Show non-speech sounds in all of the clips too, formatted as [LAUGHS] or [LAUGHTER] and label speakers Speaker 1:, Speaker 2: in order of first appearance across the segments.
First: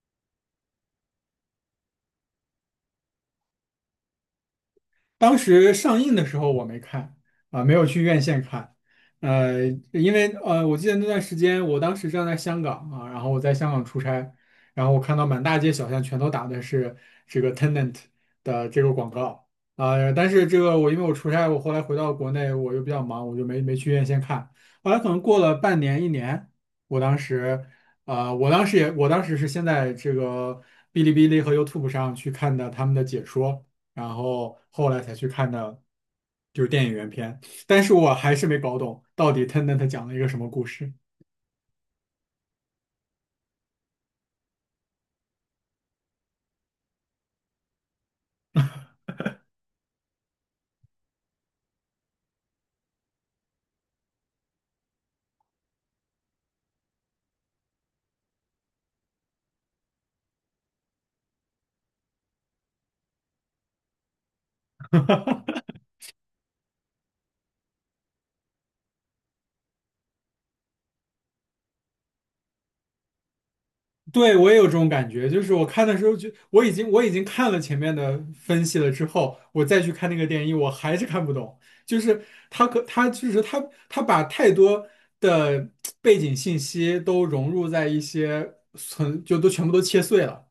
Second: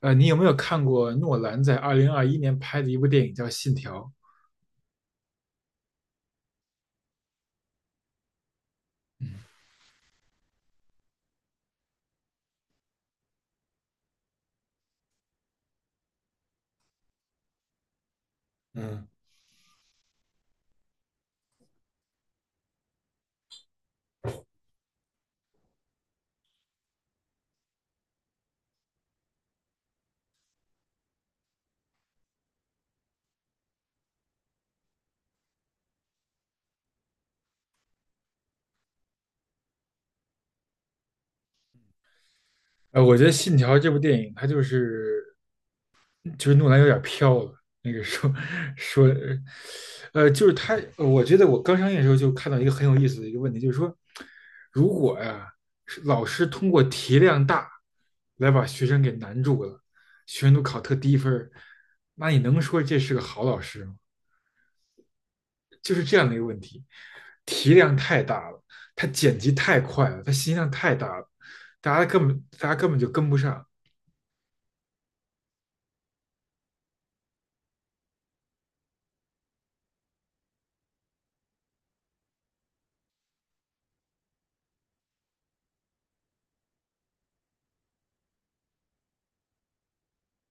Speaker 1: 你有没有看过诺兰在二零二一年拍的一部电影叫《信条》？
Speaker 2: 当时上映的时候我没看没有去院线看。
Speaker 1: 嗯
Speaker 2: 呃，因为我记得那段时间，我当时正在香港啊，然后我在香港出差，然后我看到满大街小巷全都打的是这个 Tenant 的这个
Speaker 1: 嗯。
Speaker 2: 广告。但是这个我因为我出差，我后来回到国内，我又比较忙，我就没去院线看。后来可能过了半年一年，我当时我当时也我当时是先在这个哔哩哔哩和 YouTube 上去看的他们的解说。然后后来才去看的，就是电影原片。但是我还是没搞懂到底 Tenet 讲了一个什么故事。
Speaker 1: 我觉得《信条》这部电影，它就是诺兰有点飘了。那个说说，就是他，我觉得我刚上映的时候就看到一个很有意思的一个问题，就是说，如果呀、是老师通过题量大来把学生给难住了，学生都考特低分儿，那你能说这是个好老师吗？就是这样的一个问题，题量太大了，它剪辑太快了，它信息量太大了，大家根本就跟不上。
Speaker 2: 对，我也有这种感觉，就是我看的时候就我已经看了前面的分析了之后，我再去看那个电影，我还是看不懂。就是他可他就是他他把太多的背景信息都融入在一些存就都全部都切碎了。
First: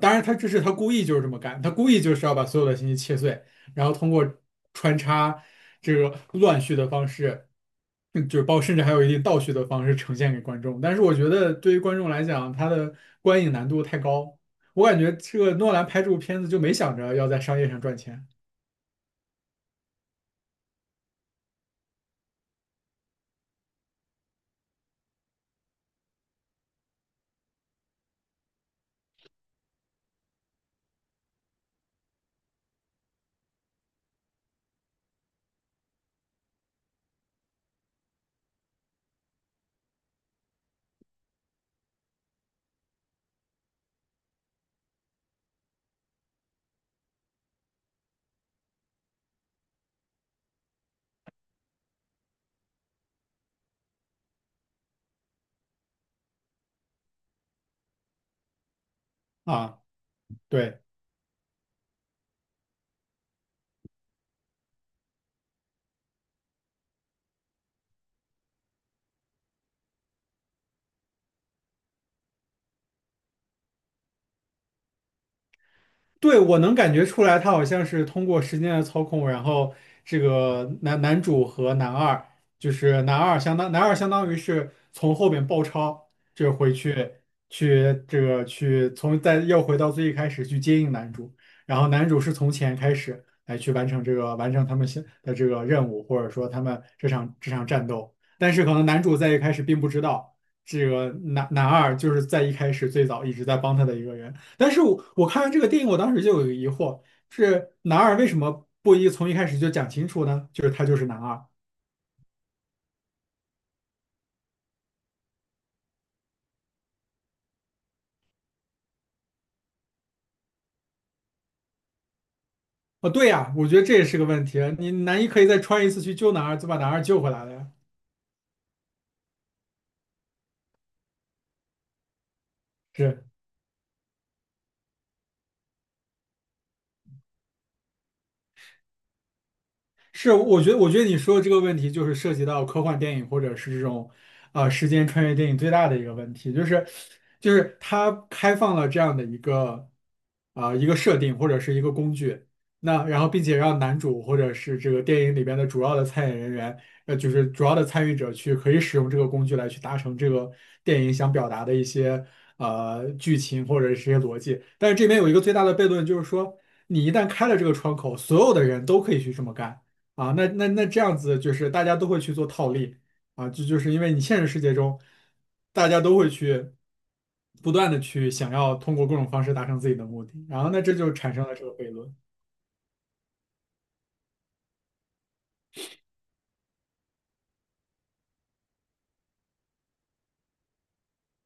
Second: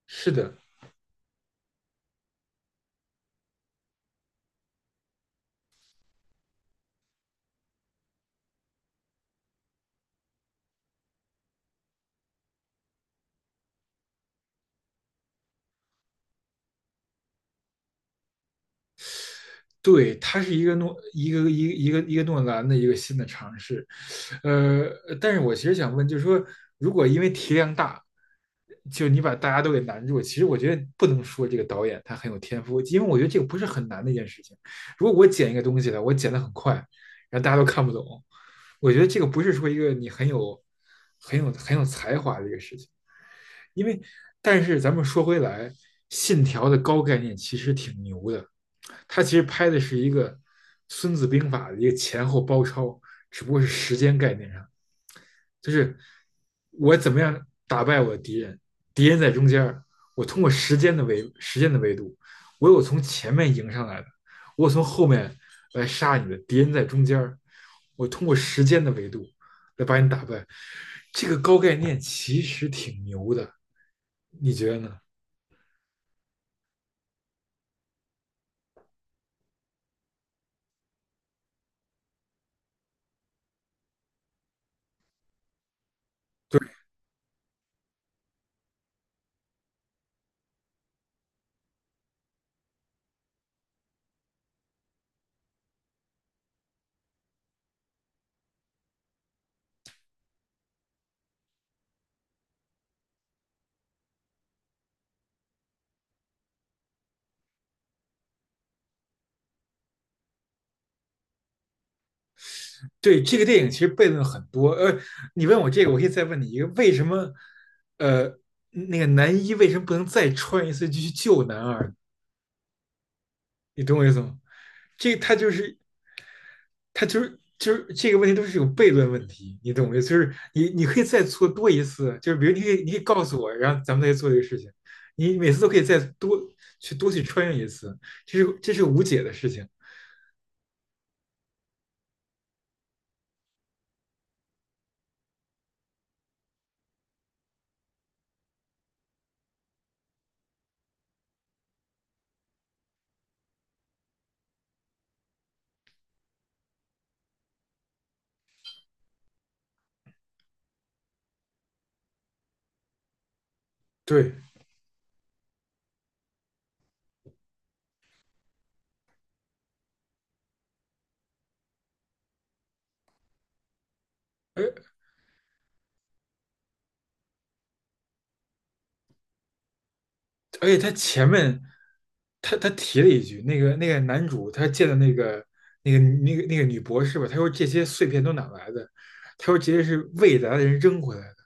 Speaker 2: 当然，
Speaker 1: 是
Speaker 2: 他这
Speaker 1: 的，
Speaker 2: 是他故意就是这么干，他故意就是要把所有的信息切碎，然后通过穿插这个乱序的方式，嗯就是包甚至还有一定倒叙的方式呈现给观众。但是我觉得对于观众来讲，他的观影难度太高，我感觉这个诺兰拍这部片子就没想着要在商业上赚钱
Speaker 1: 对，它是一个诺兰的一个新的尝试。呃，但是我其实想问，就是说，如果因为题量大，就你把大家都给难住，其实我觉得不能说这个导演他很有天赋，因为我觉得这个不是很难的一件事情。如果我剪一个东西呢，我剪的很快，然后大家都看不懂，我觉得这个不是说一个你很有才华的一个事情。因为，但是咱们说回来，信条的高概念其实挺牛的，它其实拍的是一个《孙子兵法》的一个前后包抄，只不过是时间概念上就是我怎么样打败我的敌人，敌人在中间
Speaker 2: 啊。
Speaker 1: 儿，我通过时
Speaker 2: 对。
Speaker 1: 间的维时间的维度，我有从前面迎上来的，我有从后面来杀你的，敌人在中间儿，我通过时间的维度来把你打败。这个高概念其实挺牛的，你觉得呢？
Speaker 2: 对，我能感觉出来，他好像是通过时间的操控，然后这个男主和男二，就是男二相当于是从后面包抄，就回去去这个去从再又回到最一开始去接应男主，然后男主是从前开始来去完成他们现的这个任务，或者说他们这场战斗，但是可能男主在一开始并不知道。这个男二就是在一开始最早一直在帮他的一个人，但是我看完这个电影，我当时就有一个疑惑，是男二为什么不一从一开始就讲清楚呢？就是他就是男二。
Speaker 1: 对，这个电影其实悖论很多。你问我这个，我可以再问你一个：为什么，呃，那个男一为什么不能再穿一次去救男二？
Speaker 2: 哦，对呀，我觉
Speaker 1: 你
Speaker 2: 得这
Speaker 1: 懂我
Speaker 2: 也
Speaker 1: 意
Speaker 2: 是
Speaker 1: 思
Speaker 2: 个
Speaker 1: 吗？
Speaker 2: 问题啊。你
Speaker 1: 这
Speaker 2: 男一
Speaker 1: 它
Speaker 2: 可以
Speaker 1: 就
Speaker 2: 再
Speaker 1: 是
Speaker 2: 穿一次去救男二，就把男二
Speaker 1: 它
Speaker 2: 救
Speaker 1: 就
Speaker 2: 回
Speaker 1: 是
Speaker 2: 来了呀。
Speaker 1: 就是这个问题都是有悖论问题，你懂吗？就是你可以再做多一次，就是比如你可以告
Speaker 2: 是。
Speaker 1: 诉我，然后咱们再做这个事情，你每次都可以再多去穿越一次，这是无解的事情。
Speaker 2: 是，我觉得，我觉得你说的这个问题就是涉及到科幻电影或者是这种，时间穿越电影最大的一个问题，就是，就是它开放了这样的一个，一个设定或者是一个工具，那然后并且让男主或者是这个电影里边的主要的参演人员，就是主要的参与者去可以使用这个工具来去达成这个电影想表达的一些剧情或者是一些
Speaker 1: 对，
Speaker 2: 逻辑，但是这边有一个最大的悖论，就是说你一旦开了这个窗口，所有的人都可以去这么干。啊，那这样子就是大家都会去做套利啊，这就是因为你现实世界
Speaker 1: 而
Speaker 2: 中，大家都会去不断的去想要通过各种方式达成自己的目的，然
Speaker 1: 而
Speaker 2: 后
Speaker 1: 且
Speaker 2: 那
Speaker 1: 他
Speaker 2: 这就
Speaker 1: 前
Speaker 2: 产生了
Speaker 1: 面
Speaker 2: 这个悖论
Speaker 1: 他提了一句，那个男主他见的那个女博士吧，他说这些碎片都哪来的？他说这些是未来的人扔回来的。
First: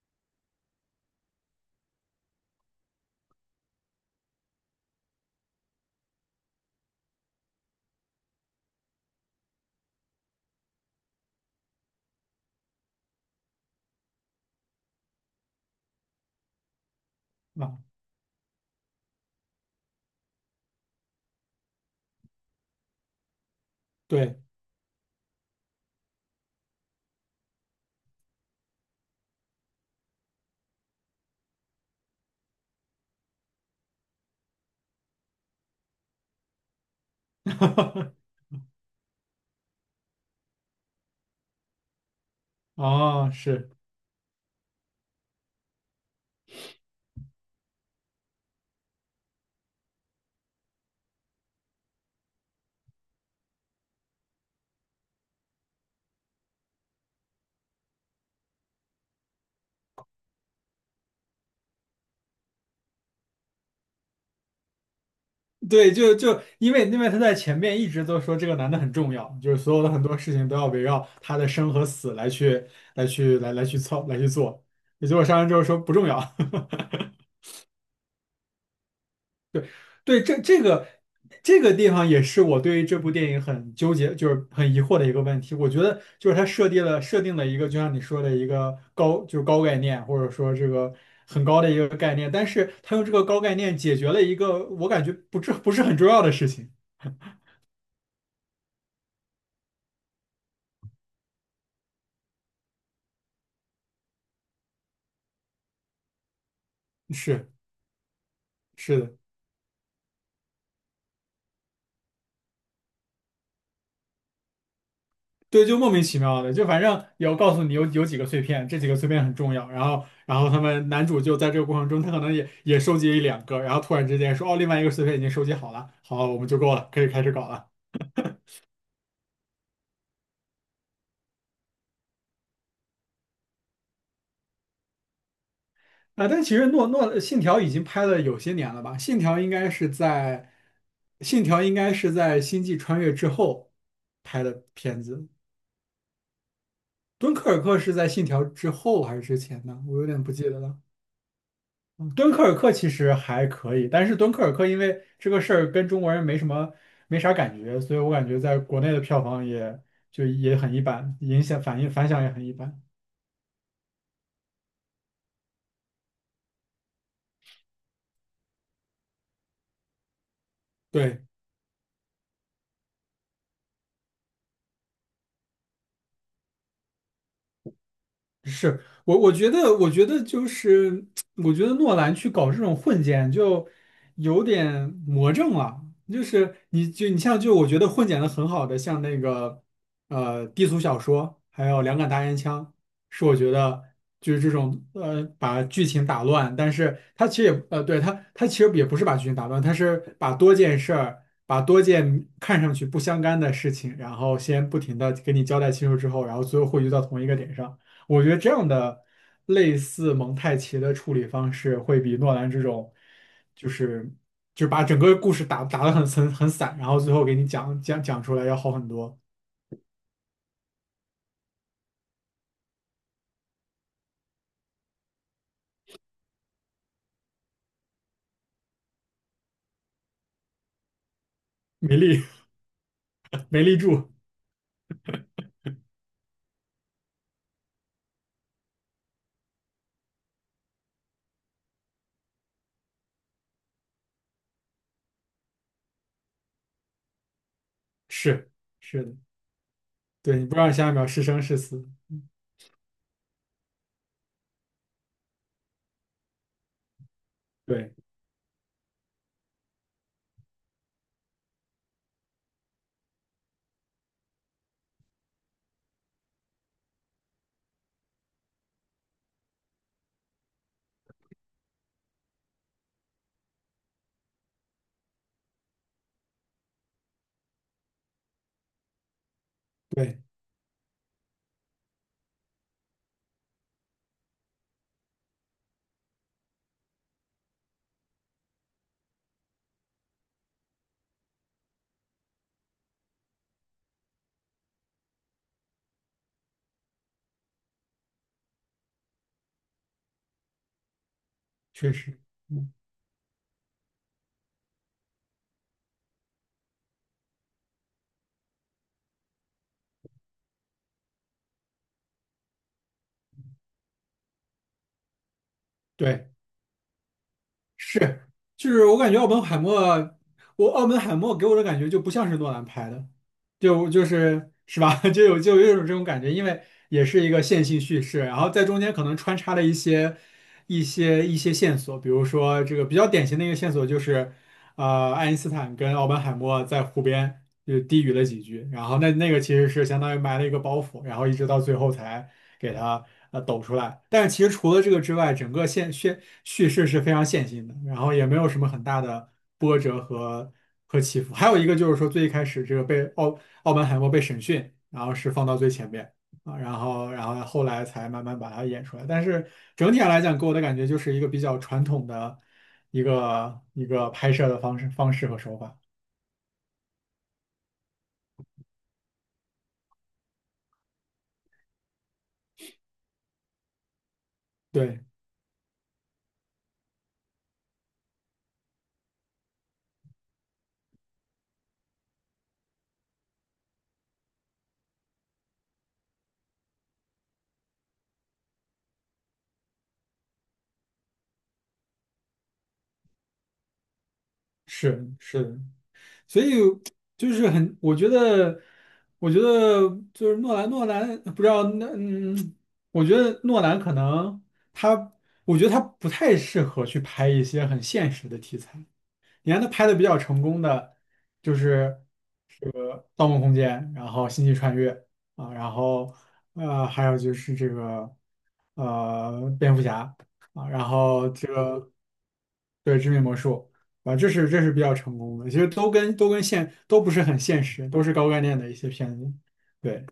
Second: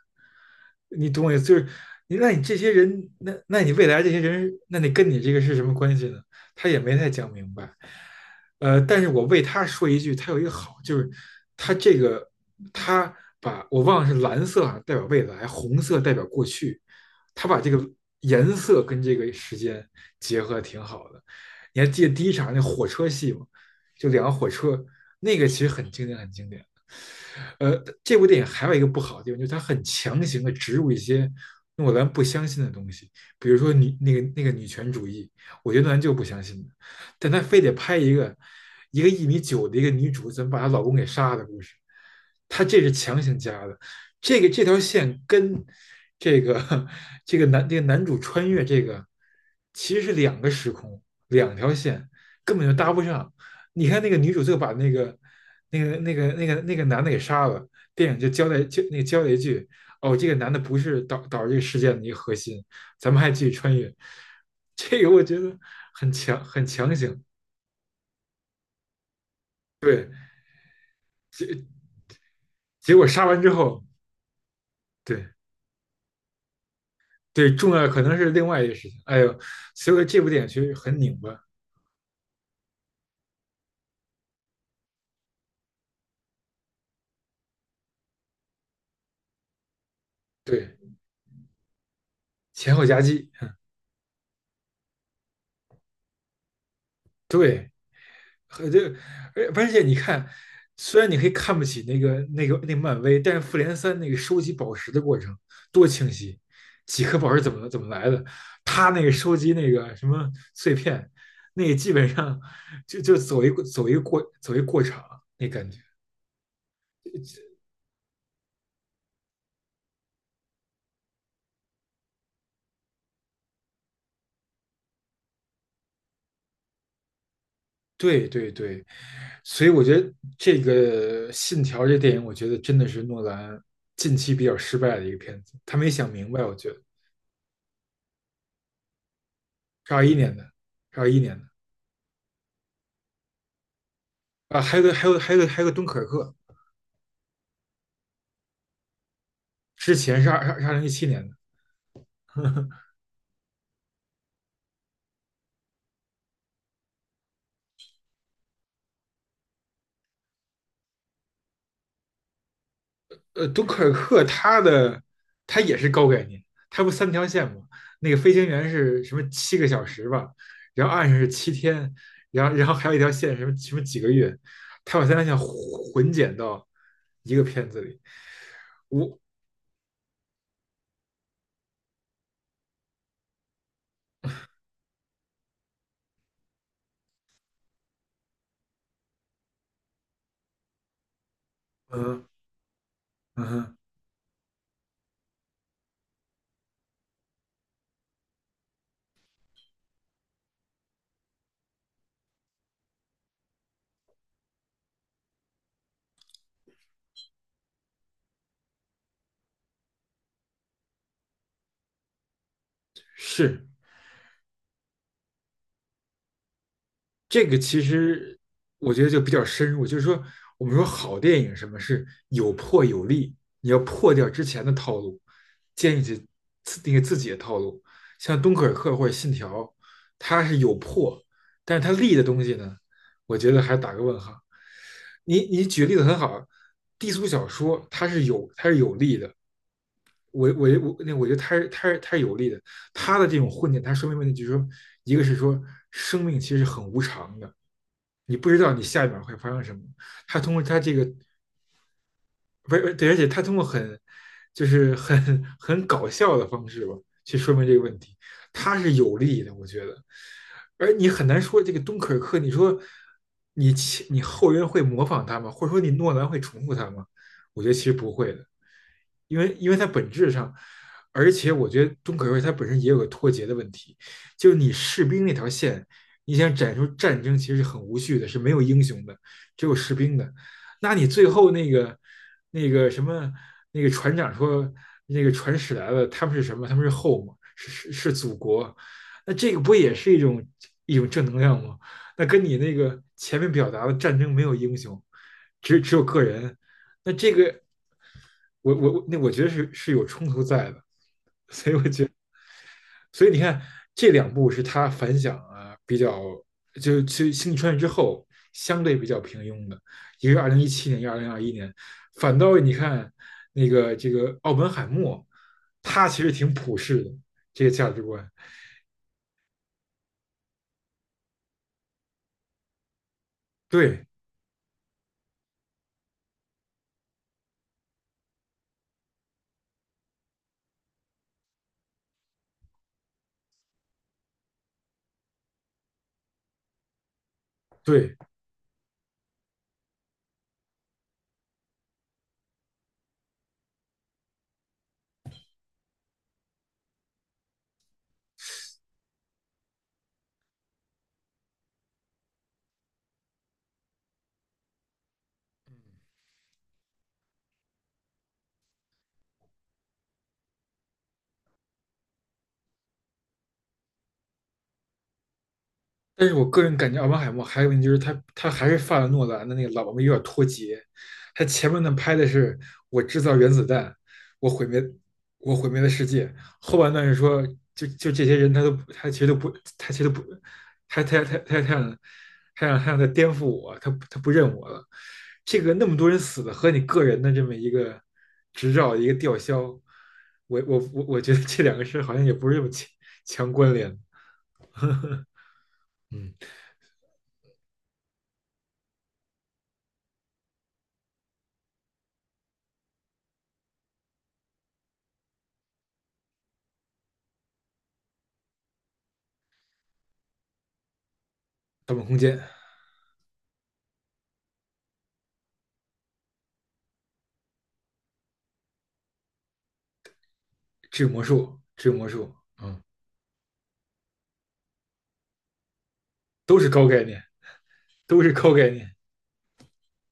Speaker 1: 你懂我意思？就是你那你这些人，那你未来这些人，那你跟你这个是什么关系呢？他也没太讲明白。但是我为他说一句，他有一个好，就是他这个他把我忘了是蓝色好像代表未来，红色代表过去，他把这
Speaker 2: 啊。
Speaker 1: 个颜色跟这个时间结合的挺好的。你还记得第一场那火车戏吗？就两个
Speaker 2: 对。
Speaker 1: 火车，那个其实很经典，很经典。呃，这部电影还有一个不好的地方，就是它很强行的植入一些诺兰不相信的东西，比如说女那个那个女权主义，我觉得诺兰就不相信的，但他非得拍一个
Speaker 2: [LAUGHS]
Speaker 1: 一个1米9的一个女主怎么把她老公给杀的故事，他这是强
Speaker 2: 哦，
Speaker 1: 行加
Speaker 2: 是。
Speaker 1: 的，这个这条线跟这个这个男这个男主穿越这个其实是两个时空，两条线根本就搭不上。你看那个女主最后把那个男的给杀了，电影就交代就那个交代一句，哦，这个男的不是导致这个事件的一个核心，咱们还继续穿越。[LAUGHS] 这个我觉得
Speaker 2: 对，
Speaker 1: 很
Speaker 2: 就就
Speaker 1: 强很
Speaker 2: 因为
Speaker 1: 强
Speaker 2: 因为他
Speaker 1: 行，
Speaker 2: 在前面一直都说这个男的很重要，就是所有的很多事情都要围绕他的生
Speaker 1: 结
Speaker 2: 和死来去
Speaker 1: 结果
Speaker 2: 来
Speaker 1: 杀
Speaker 2: 去
Speaker 1: 完之
Speaker 2: 来来去
Speaker 1: 后，
Speaker 2: 操来去做，也结果
Speaker 1: 对
Speaker 2: 上来之后说不重要。[LAUGHS]
Speaker 1: 对，重要的可能是另外一个事情。哎呦，所以说这
Speaker 2: 对，
Speaker 1: 部
Speaker 2: 这
Speaker 1: 电影其
Speaker 2: 这
Speaker 1: 实
Speaker 2: 个
Speaker 1: 很拧巴。
Speaker 2: 这个地方也是我对于这部电影很纠结，就是很疑惑的一个问题。我觉得就是它设定了一个，就像你说的一个高，就是高概念，或者说这
Speaker 1: 对，
Speaker 2: 个很高的一个概念，但是
Speaker 1: 前后
Speaker 2: 它
Speaker 1: 夹
Speaker 2: 用这个
Speaker 1: 击，
Speaker 2: 高概念解决了一个我感觉不是很重要的事情。
Speaker 1: 对，和这个，而且你看，虽然你可以看不起那个漫威，但是复联3那个收集宝石的过程多清晰，几颗宝石
Speaker 2: 是
Speaker 1: 怎么来的，他
Speaker 2: 是
Speaker 1: 那个
Speaker 2: 的。
Speaker 1: 收集那个什么碎片，那个基本上就走一个过场那
Speaker 2: 对，
Speaker 1: 感
Speaker 2: 就
Speaker 1: 觉。
Speaker 2: 莫名其妙的，就反正有告诉你有几个碎片，这几个碎片很重要。然后，然后他们男主就在这个过程中，他可能也收集一两个，然后突然之间说，哦，另外一个碎片已经收集好了，好，我们就够了，可以开始搞了。
Speaker 1: 对对对，所以我觉得这个《信条》这电影，我觉得真的是诺兰近期比较失败的一个片子，他没想
Speaker 2: 啊，
Speaker 1: 明白，
Speaker 2: 但其
Speaker 1: 我
Speaker 2: 实
Speaker 1: 觉得
Speaker 2: 诺信条已经拍了有些年了吧？信条应该是
Speaker 1: 是二一年的，
Speaker 2: 在
Speaker 1: 是二一年
Speaker 2: 信
Speaker 1: 的。
Speaker 2: 条应该是在星际穿越之后拍
Speaker 1: 啊，
Speaker 2: 的
Speaker 1: 还有个
Speaker 2: 片
Speaker 1: 还有
Speaker 2: 子，
Speaker 1: 还有个还有个敦刻尔克，
Speaker 2: 敦刻尔克是在信条之后还是之前呢？
Speaker 1: 之
Speaker 2: 我有点
Speaker 1: 前是
Speaker 2: 不记得
Speaker 1: 二
Speaker 2: 了。
Speaker 1: 零一七年的。
Speaker 2: 敦刻尔克其实还可以，但是敦刻尔克因为这个事儿跟中国人没什么没啥感觉，所以我感觉在国内的票房也就也很一般，影响反应反响也很一般。
Speaker 1: 敦刻尔克它也是高概念，它不三条线吗？那个飞行员是什么7个小时吧，然后岸上
Speaker 2: 对。
Speaker 1: 是7天，然后然后还有一条线什么什么几个月，它把三条线混剪到一个片子里。我
Speaker 2: 我觉得，我觉得就是，我觉得诺兰去搞这种混剪就有点魔怔了。就是你就你像就我觉得混剪的很好的，像那个低俗小说，还有两杆大
Speaker 1: 嗯
Speaker 2: 烟枪，是我
Speaker 1: 嗯
Speaker 2: 觉
Speaker 1: 哼。
Speaker 2: 得就是这种把剧情打乱，但是它其实也对它其实也不是把剧情打乱，它是把多件事儿。把多件看上去不相干的事情，然后先不停的给你交代清楚之后，然后最后汇聚到同一个点上。我觉得这样的类似蒙太奇的处理方式，会比诺兰这种，
Speaker 1: 是。
Speaker 2: 就是就把整个故事打得很散，然后最后给你
Speaker 1: 这个其
Speaker 2: 讲出
Speaker 1: 实
Speaker 2: 来要好很
Speaker 1: 我觉得
Speaker 2: 多。
Speaker 1: 就比较深入，就是说我们说好电影什么是有破有立，你要破掉之前的套路，建立起自那个自己的套路。像敦刻尔克或者信条，它是有破，但是它
Speaker 2: 没
Speaker 1: 立的
Speaker 2: 立。
Speaker 1: 东西呢，我
Speaker 2: [LAUGHS]
Speaker 1: 觉得
Speaker 2: 没
Speaker 1: 还
Speaker 2: 立
Speaker 1: 打个
Speaker 2: 住，
Speaker 1: 问号。你举例子很好，低俗小说它是有立的，我觉得他是有利的，他的这种混点，他说明问题就是说，一个是说生命其实很无常的，你不
Speaker 2: 是
Speaker 1: 知道你
Speaker 2: 是
Speaker 1: 下一
Speaker 2: 的，
Speaker 1: 秒会发生什么。他
Speaker 2: 对你
Speaker 1: 通
Speaker 2: 不知
Speaker 1: 过
Speaker 2: 道
Speaker 1: 他
Speaker 2: 下一
Speaker 1: 这个
Speaker 2: 秒是生是死，
Speaker 1: 不是对，而且他通过很就是很很搞笑的方式吧，去说明这个
Speaker 2: 对。
Speaker 1: 问题，他是有利的，我觉得。而你很难说这个东可克，你说你你后人会模仿他吗？或者说你诺兰会重复他吗？我觉得其实不会的。因为它本质上，而且我觉得中可瑞它本身也有个脱节的问题，就是你士兵那条线，你想展出战争其实是很无序的，是没有英雄的，只有士兵
Speaker 2: 对，
Speaker 1: 的。那你最后那个那个什么船长说那个船驶来了，他们是什么？他们是 home,是祖国。那这个不也是一种正能量吗？那跟你那个前面表达的战争没有英雄，只有个人，那这个我觉得是有冲突在的，
Speaker 2: 确实。
Speaker 1: 所以你看这两部是他反响啊比较，就去《星际穿越之后相对比较平庸的，一个是二零一七年，一个二零二一年，反倒你看那个这个奥本海默，他其
Speaker 2: 对。
Speaker 1: 实挺普世的这个价值观。
Speaker 2: 是，就是我感觉奥本海默，我奥本海默给我的感觉就不像是诺兰拍的，就
Speaker 1: 对
Speaker 2: 就是是吧？[LAUGHS] 就有就有一种这种感觉，因为也是一个线性叙事，然后在中间可能穿插了一些一些线索，比如说这个比较典型的一个线索就是。呃，爱因斯坦跟奥本海默在湖边就低语
Speaker 1: 对，
Speaker 2: 了几句，然后那那个其实是相当于埋了一个包袱，然后一直到最后才给他抖出来。但是其实除了这个之外，整个线叙事是非常线性的，然后也没有什么很大的波折和起伏。还有一个就是说，最一开始这个被奥本海默被审讯，然后是放到最前面。啊，然后，然后后来才慢慢把它演出来。但是整体上来讲，给我的感觉就是一个比较传统的。一个拍摄的方式和手法。
Speaker 1: 但是我个人感觉奥本海默还有问题就是他还是犯了诺兰的那个老毛病，有点脱节。他前面呢拍的是我制造原子弹，我毁灭
Speaker 2: 对，
Speaker 1: 我毁灭了世界，后半段是说就这些人他都他其实都不他他他他他想他想再颠覆我，他不认我了。这个那么多人死的和你个人的这么一个执照一个吊销，我觉得这两个事好像也不是这么强关联。
Speaker 2: 是是的，
Speaker 1: 嗯，
Speaker 2: 所以就是很，我觉得，我觉得就是诺兰，诺兰不知道那我觉得诺兰可能他，我觉得他不太适合去拍一些很现实的题材。你看他拍的比较成功的就
Speaker 1: 盗
Speaker 2: 是
Speaker 1: 梦空间。
Speaker 2: 这个《盗梦空间》，然后《星际穿越》啊，然后还有就是这个蝙蝠侠啊，然
Speaker 1: 治魔
Speaker 2: 后这
Speaker 1: 术，治
Speaker 2: 个
Speaker 1: 魔术，嗯，
Speaker 2: 对致命魔术啊，这是这是比较成功的，其实都跟
Speaker 1: 都是
Speaker 2: 现
Speaker 1: 高
Speaker 2: 都
Speaker 1: 概
Speaker 2: 不
Speaker 1: 念，
Speaker 2: 是很现实，都是
Speaker 1: 都
Speaker 2: 高
Speaker 1: 是
Speaker 2: 概
Speaker 1: 高
Speaker 2: 念
Speaker 1: 概
Speaker 2: 的一些
Speaker 1: 念。
Speaker 2: 片子，对。